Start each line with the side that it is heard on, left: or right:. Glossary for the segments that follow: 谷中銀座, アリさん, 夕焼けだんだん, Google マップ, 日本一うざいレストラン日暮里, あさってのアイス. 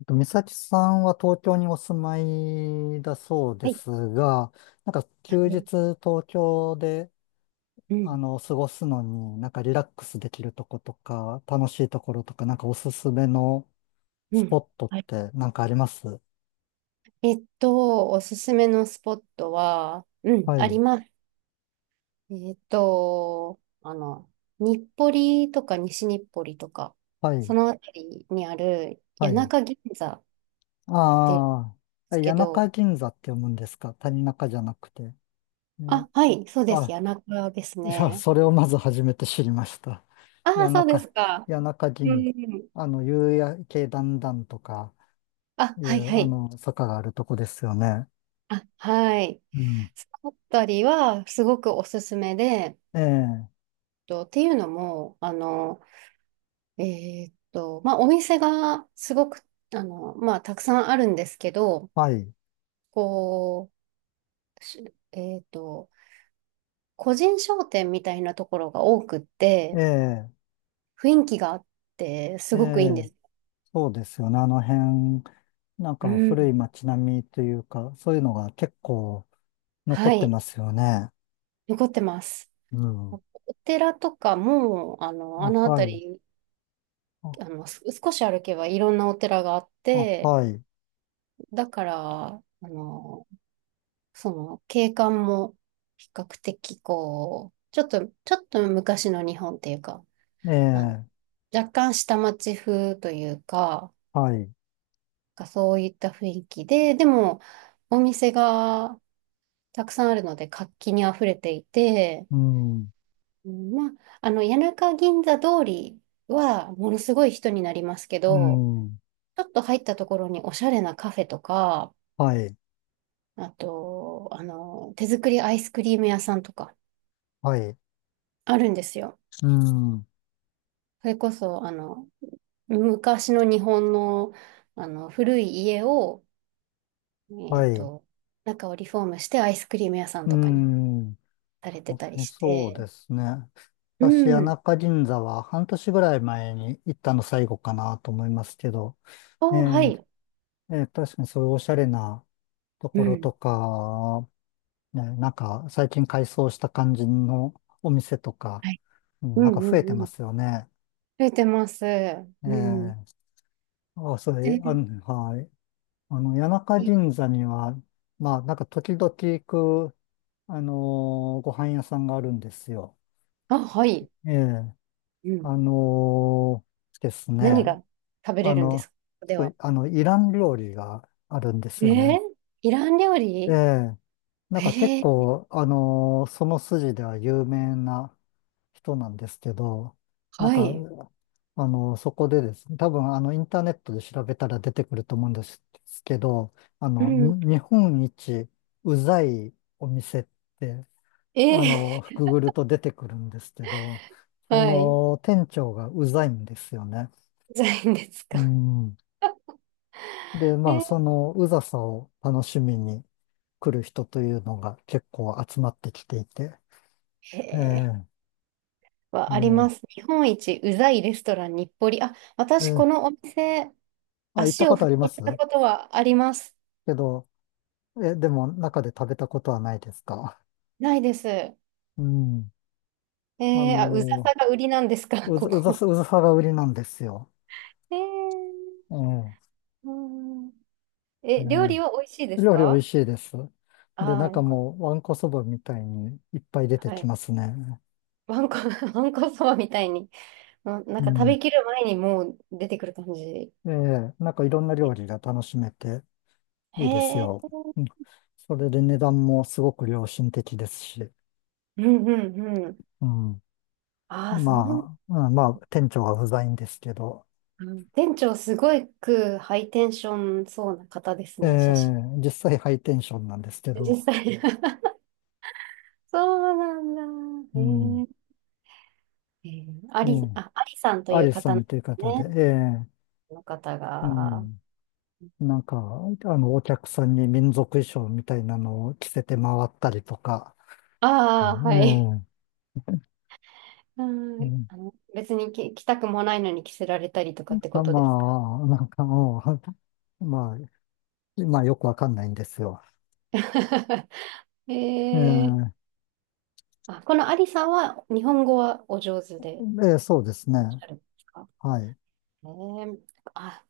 left: 美咲さんは東京にお住まいだそうで
right: はい。
left: すが、なんか
right: は
left: 休日
right: い。
left: 東京で、
right: うん。
left: 過ごすのに、なんかリラックスできるとことか、楽しいところとか、なんかおすすめの
right: う
left: スポ
right: ん。
left: ットっ
right: はい。
left: てなんかあります？
right: おすすめのスポットは、うん、
left: は
right: あり
left: い、
right: ます。えっと、あの、日暮里とか西日暮里とか、
left: はい、
right: そのあたりにある
left: は
right: 谷
left: い。
right: 中銀座で
left: ああ、
right: す
left: 谷
right: けど、
left: 中銀座って読むんですか？谷中じゃなくて。ね、
right: あ、はい、そうです。
left: あ、
right: 谷中です
left: いや、
right: ね。
left: それをまず初めて知りました。
right: ああ、
left: 谷
right: そうで
left: 中、
right: すか。
left: 谷中
right: う
left: 銀、
right: ん。
left: 夕焼けだんだんとか、
right: あ、
left: い
right: はい、
left: う、
right: はい。
left: 坂があるとこですよね。
right: あ、はい。
left: うん。
right: そのあたりは、すごくおすすめで、
left: ええ、
right: っていうのも、まあ、お店がすごく、まあ、たくさんあるんですけど、
left: はい。
right: こう、しえーっと、個人商店みたいなところが多くっ
left: え
right: て、
left: え、
right: 雰囲気があって、す
left: え
right: ごくいいんで
left: え、
right: す。
left: そうですよね。あの辺、なん
right: う
left: か古い
right: ん。
left: 街並みというか、そういうのが結構残
right: は
left: って
right: い。
left: ますよね。
right: 残ってます。
left: うん。
right: お寺とかも、
left: あ、
right: あの
left: は
right: 辺
left: い。
right: り、
left: あ、
right: 少し歩けばいろんなお寺があっ
left: あ、
right: て、
left: はい。
right: だから、あの、その景観も比較的こう、ちょっと昔の日本っていうか、
left: え
right: あの、
left: え、
right: 若干下町風というか、
left: はい。
right: なんかそういった雰囲気で、でもお店がたくさんあるので活気にあふれていて、
left: うん。
right: うん、まあ、谷中銀座通りはものすごい人になりますけ
left: う
right: ど、
left: ん。
right: ちょっと入ったところにおしゃれなカフェとか、
left: はい。
right: あと、手作りアイスクリーム屋さんとか
left: はい。
right: あるんですよ。
left: うん。
right: それこそ、昔の日本の、古い家を、え
left: は
right: っ
left: い。
right: と、中をリフォームしてアイスクリーム屋さん
left: う
right: とかに
left: ん。
right: されて
left: は
right: たり
left: い、
right: し
left: そう
right: て。
left: ですね。
right: う
left: 私、谷
right: ん。
left: 中銀座は半年ぐらい前に行ったの最後かなと思いますけど、え
right: は
left: ー
right: い。
left: 確かにそういうおしゃれなと
right: う
left: ころと
right: ん。
left: か、ね、なんか最近改装した感じのお店とか、
right: はい。
left: うん、
right: うん
left: なん
right: う
left: か増え
right: ん
left: て
right: う
left: ま
right: ん。
left: すよね。
right: 増えてます。
left: え
right: うん。
left: ーあ、それ、
right: で、
left: はい。谷中銀
right: い
left: 座には、まあ、なんか時々行く、あのご飯屋さんがあるんですよ。
right: あ、はい。
left: ええ、
right: うん。
left: です
right: 何
left: ね。
right: が食べ
left: あ
right: れるんで
left: の、
right: すか
left: す
right: で
left: ご
right: は？
left: い、イラン料理があるんです
right: え
left: よ
right: ー、
left: ね。
right: イラン料
left: え
right: 理。
left: え。なんか結
right: えー、
left: 構、その筋では有名な人なんですけど、なん
right: は
left: か、
right: い。
left: そこでですね、多分、インターネットで調べたら出てくると思うんですけど、
right: うん。
left: に日本一うざいお店って、
right: え
left: くぐると出てくるんですけど、そ
right: はい。
left: の店長がうざいんですよね。
right: じゃないいんです
left: う
right: か？
left: ん。で、まあ、そ
right: え
left: のうざさを楽しみに来る人というのが結構集まってきていて。え
right: へー、
left: え、
right: はあります。
left: え
right: 日本一うざいレストラン日暮里。あ、
left: え、
right: 私
left: え
right: こ
left: え、
right: のお店、
left: あ、行った
right: 足
left: こ
right: を踏
left: とありま
right: み入
left: す
right: れたことはあります。
left: けど、え、でも中で食べたことはないですか？
right: ないです。
left: うん。あ
right: あ、うざ
left: の
right: さが売りなんですか？
left: うざ、
right: こ
left: うざ
right: こ。
left: さ、うざさが売りなんですよ。
right: えー、
left: ええ、
right: うん。
left: え
right: え、料理は美味しいで
left: え、
right: す
left: 料理美味
right: か？
left: しいです。で、
right: ああー、
left: 中
right: よかっ
left: もわんこそばみたいにいっぱい出
right: た。
left: て
right: は
left: き
right: い。
left: ますね。
right: わんこ、わんこそばみたいに、な
left: う
right: んか食
left: ん。
right: べきる前にもう出てくる感じ。
left: ええ、なんかいろんな料理が楽しめて。
right: へ
left: いいです
right: え、
left: よ。うん。それで値段もすごく良心的ですし、
right: うんうんうん。
left: うん。
right: ああ、そう。
left: まあ、うん、まあ、店長は不在んですけど、
right: うん、店長すごくハイテンションそうな方です
left: え
right: ね、写真。
left: え、実際ハイテンションなんですけ
right: 実
left: ど、
right: 際。そうなん
left: う
right: だ。
left: ん。
right: へえ。へえ、あ
left: ええ、
right: り、あ、ありさんと
left: ア
right: いう
left: リさ
right: 方なん
left: ん
right: で
left: という
right: す
left: 方で、
right: ね。
left: ええ、
right: この方
left: う
right: が。あ
left: ん。なんか、お客さんに民族衣装みたいなのを着せて回ったりとか、う
right: あ、はい。
left: ん、ええ、
right: う
left: う
right: ん、
left: ん、
right: 別に着たくもないのに着せられたりとかって
left: ま
right: ことですか？
left: あ、なんかもう、まあ、まあよくわかんないんですよ。
right: ええ。
left: ええ、
right: あ、このアリさんは日本語はお上手でいらっ
left: ええ、そうです
right: し
left: ね。
right: ゃるんですか？
left: はい。
right: え。あ、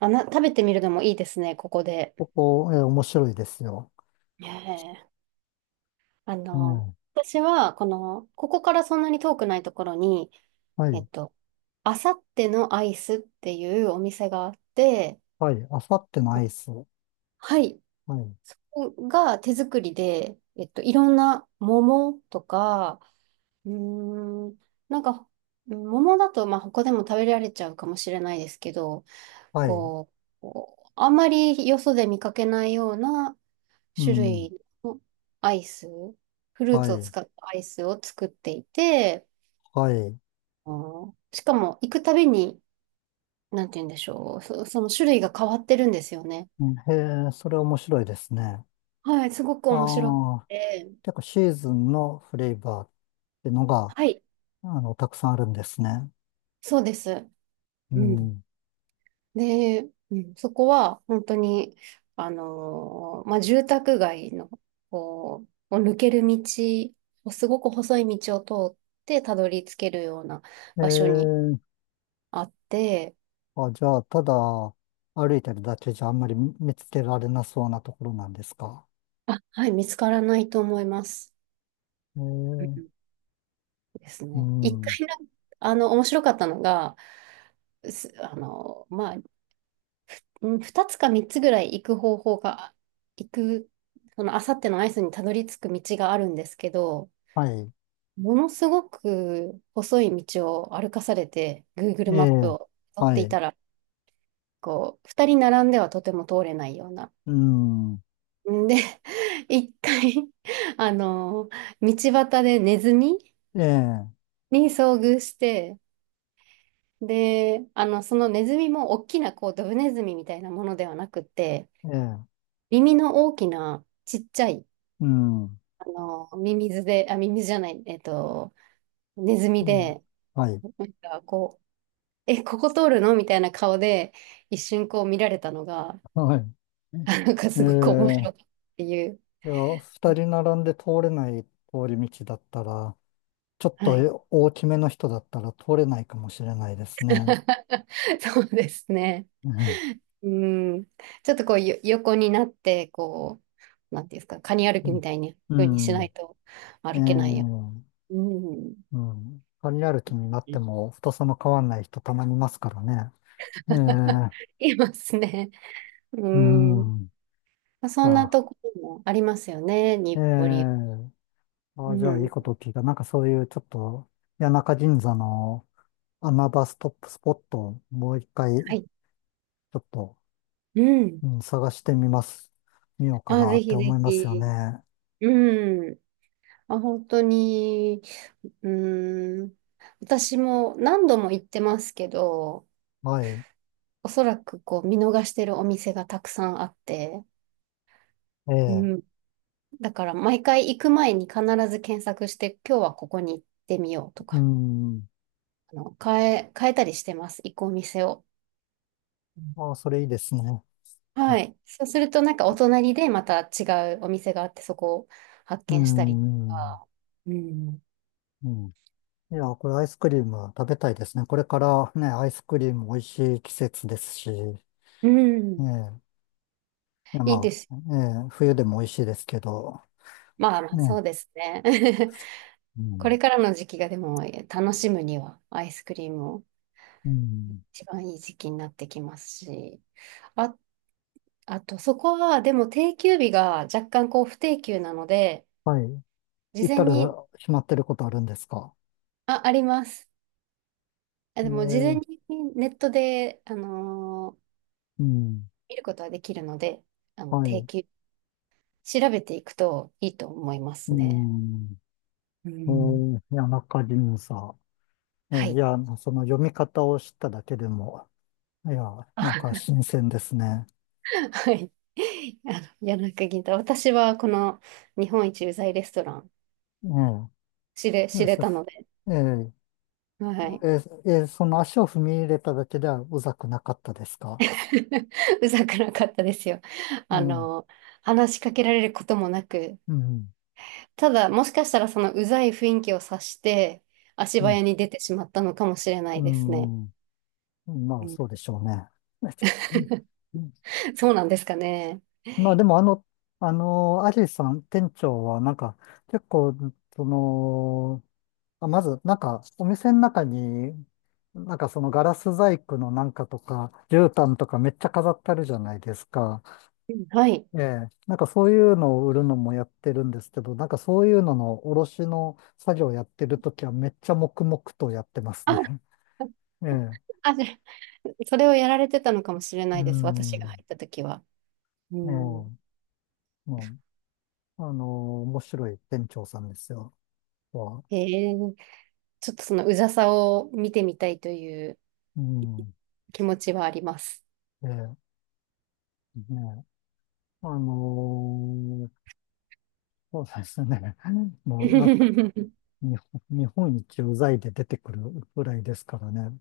right: 食べてみるのもいいですね、ここで。
left: ここ、面白いですよ。
right: へえ。あ
left: う
right: の、
left: ん。
right: 私は、この、ここからそんなに遠くないところに、
left: は
right: えっ
left: い。
right: と、あさってのアイスっていうお店があって、
left: はい。あさってのアイス。は
right: はい。
left: い。
right: そこが手作りで、いろんな桃とか、うーん、なんか、桃だと、まあ、他でも食べられちゃうかもしれないですけど、
left: はい。
right: こうあんまりよそで見かけないような
left: う
right: 種
left: ん。
right: 類のアイス、フルー
left: は
right: ツを
left: い。
right: 使ったアイスを作っていて、
left: はい。
right: あ、ーしかも、行くたびに、なんて言うんでしょう。その種類が変わってるんですよね。
left: うん、へえ、それ面白いですね。
right: はい、すごく
left: あ
right: 面白く
left: あ、
right: て。
left: 結構シーズンのフレーバーってのが、
right: はい、
left: たくさんあるんですね。
right: そうです。
left: う
right: うん。
left: ん。
right: で、うん、そこは、本当に、まあ、住宅街の、こう、を抜ける道、すごく細い道を通ってたどり着けるような
left: え
right: 場所に
left: え、
right: あって、
left: あ、じゃあ、ただ歩いてるだけじゃあんまり見つけられなそうなところなんですか？
right: あ、はい、見つからないと思います。
left: え
right: うん
left: え、
right: です
left: う
right: ね。一
left: ん。
right: 回、なんあの、面白かったのが、すあの、まあ、うん、二つか三つぐらい行く方法が、行く、その、あさってのアイスにたどり着く道があるんですけど、
left: はい。
right: ものすごく細い道を歩かされて、Google マ
left: え
right: ップ
left: え、
right: を取っ
left: は
right: てい
left: い。
right: たら、こう、二人並んではとても通れないような。
left: うん。
right: んで、一回、あの、道端でネズミ
left: ええ、
right: に遭遇して、で、そのネズミも大きな、こう、ドブネズミみたいなものではなくて、
left: ええ、
right: 耳の大きな、ちっちゃい、
left: うん。う
right: ミミズで、あ、ミミズじゃない、ネズミ
left: ん、
right: で、
left: はい、
right: なんか、こう、え、ここ通るのみたいな顔で、一瞬こう見られたのが、
left: はい。
right: あ、なんか
left: え
right: すごく面
left: え、
right: 白かったっていう。
left: いや、二人並んで通れない通り道だったら、ちょっ
right: はい。
left: と大きめの人だったら通れないかもしれないですね。
right: そうですね。
left: うん。
right: うん。ちょっとこう、横になって、こう、なんていうんですか、カニ歩きみたいに、
left: う
right: 風にし
left: ん。う
right: な
left: ん、
right: いと
left: え
right: 歩けないや。
left: え、
right: うん。
left: うん。旅歩きになっても太さの変わんない人たまにいますからね。え え、
right: いますね。う
left: う
right: ん。
left: ん。
right: まあ、そ
left: じゃ
right: んなと
left: あ、
right: ころもありますよね、
left: え
right: 日暮里。
left: え、
right: う
left: あ、じゃあいい
right: ん。
left: こと聞いた。なんかそういうちょっと、谷中銀座の穴場ストップスポットをもう一回ち
right: はい。
left: ょっと、
right: うん。
left: うん、探してみます。見ようか
right: あ、
left: な
right: ぜ
left: って
right: ひ
left: 思
right: ぜ
left: いますよ
right: ひ。
left: ね。
right: うん。あ、本当に、うん。私も何度も行ってますけど、
left: はい。
right: おそらくこう見逃してるお店がたくさんあって、
left: え
right: う
left: え。
right: ん。だから毎回行く前に必ず検索して、今日はここに行ってみようと
left: う
right: か、
left: ん。
right: 変えたりしてます、行くお店を。
left: ああ、それいいですね。
right: はい。そうすると、なんかお隣でまた違うお店があって、そこを発
left: う
right: 見したりと
left: ん。
right: か。うん。
left: うん。いや、これアイスクリーム食べたいですね。これからね、アイスクリーム美味しい季節ですし、え
right: うん。
left: え。いや、
right: いいで
left: ま
right: す。
left: あ、ええ、冬でも美味しいですけど、
right: まあまあ、そ
left: ね。
right: うですね。
left: う
right: これ
left: ん。
right: からの時期がでも楽しむにはアイスクリームを
left: うん。
right: 一番いい時期になってきますし。あ、あと、そこはでも定休日が若干こう不定休なので、
left: はい。
right: 事
left: 行っ
right: 前
left: た
right: に、
left: ら決まってることあるんですか？
right: あ、あります。あ、
left: え
right: でも事前
left: え。
right: にネットで、
left: うん。
right: 見ることはできるので、
left: はい。
right: 定
left: う
right: 休調べていくといいと思いま
left: ー
right: すね。
left: ん。
right: うん。
left: 谷中輪差。
right: は
left: い
right: い。
left: や、その読み方を知っただけでも、いや、なんか 新鮮ですね。
right: はい。あの、谷中銀太。私はこの日本一うざいレストラン
left: え
right: 知れ
left: え、
right: たので、
left: そ、ええ、
right: はい。
left: ええ、えー、その足を踏み入れただけではうざくなかったですか？
right: うざくなかったですよ。
left: ええ、
right: あ
left: うん。
right: の、話しかけられることもなく、
left: うん。
right: ただもしかしたらそのうざい雰囲気を察して足早に出てしまったのかもしれな
left: う
right: いですね。
left: ん。うん、ま
right: う
left: あ、
right: ん。
left: そうでしょうね。うん、
right: そうなんですかね。
left: まあ、でも、アリさん、店長は、なんか、結構、その、あまず、なんか、お店の中に、なんかそのガラス細工のなんかとか、絨毯とかめっちゃ飾ってあるじゃないですか。
right: うん、はい。
left: ええ。なんかそういうのを売るのもやってるんですけど、なんかそういうのの卸の作業やってるときはめっちゃ黙々とやってます
right: あ
left: ね。ええ。
right: あ、じゃあそれをやられてたのかもしれな
left: う
right: いです。私が入
left: ん。
right: った時は。う
left: ええ。
right: ん。
left: うん。あの面白い店長さんですよ。は。
right: へえ、ちょっとそのうざさを見てみたいという
left: うん。
right: 気持ちはあります。
left: ええ。ねえ。あのそうですね。も うなんか
right: う
left: 日本、日本一うざいで出てくるぐらいですからね。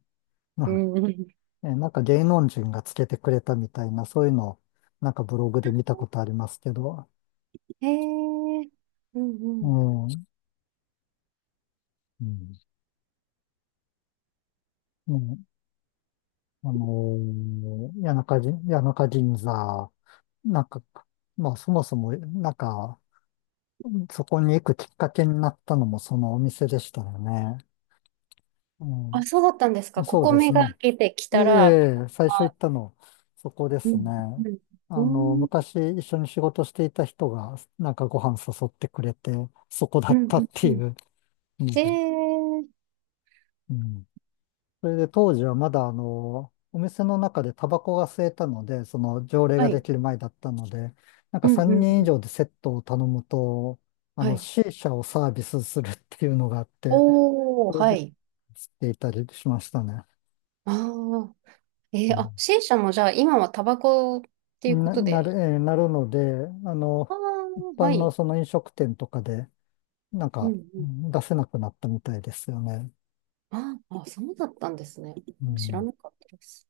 left: は
right: ん。
left: い、え、なんか芸能人がつけてくれたみたいな、そういうのをなんかブログで見たことありますけど、
right: へえ、うんう
left: う
right: ん。
left: ん、うん、うん、あの谷中銀座、なんか、まあそもそも、なんか、そこに行くきっかけになったのもそのお店でしたよね。
right: あ、そ
left: う
right: うだったんですか。
left: ん、
right: こ
left: そう
right: こ
left: で
right: 目
left: す
right: が開
left: ね。
right: けてき
left: え
right: たら、
left: え、最初行ったの、そこで
right: う
left: す
right: ん、
left: ね。
right: うん、うん、
left: 昔一緒に仕事していた人が、なんかご飯誘ってくれて、そこだ
right: う
left: っ
right: ん、う
left: たっ
right: ん
left: て
right: う
left: い
right: ん。
left: うの
right: へ
left: で。
right: え、
left: うん。それで当時はまだ、お店の中でタバコが吸えたので、その条例
right: は
left: がで
right: い、
left: きる前だったので、なんか
right: うん、う
left: 3
right: ん、
left: 人
right: う
left: 以
right: ん、
left: 上でセットを頼むと、
right: はい。
left: C 社をサービスするっていうのがあって、
right: お
left: そ
right: ー、
left: れ
right: は
left: で
right: い。
left: 吸っていたりしましたね。
right: ああ、あ、C 社もじゃあ今はタバコっていうことで、
left: なるので、
right: ああ、
left: 一般
right: は
left: の
right: い。
left: その飲食店とかで、なん
right: う
left: か、
right: んう
left: う
right: ん。
left: ん、出せなくなったみたいですよね。
right: ああ、そうだったんですね。
left: う
right: 知ら
left: ん。
right: なかったです。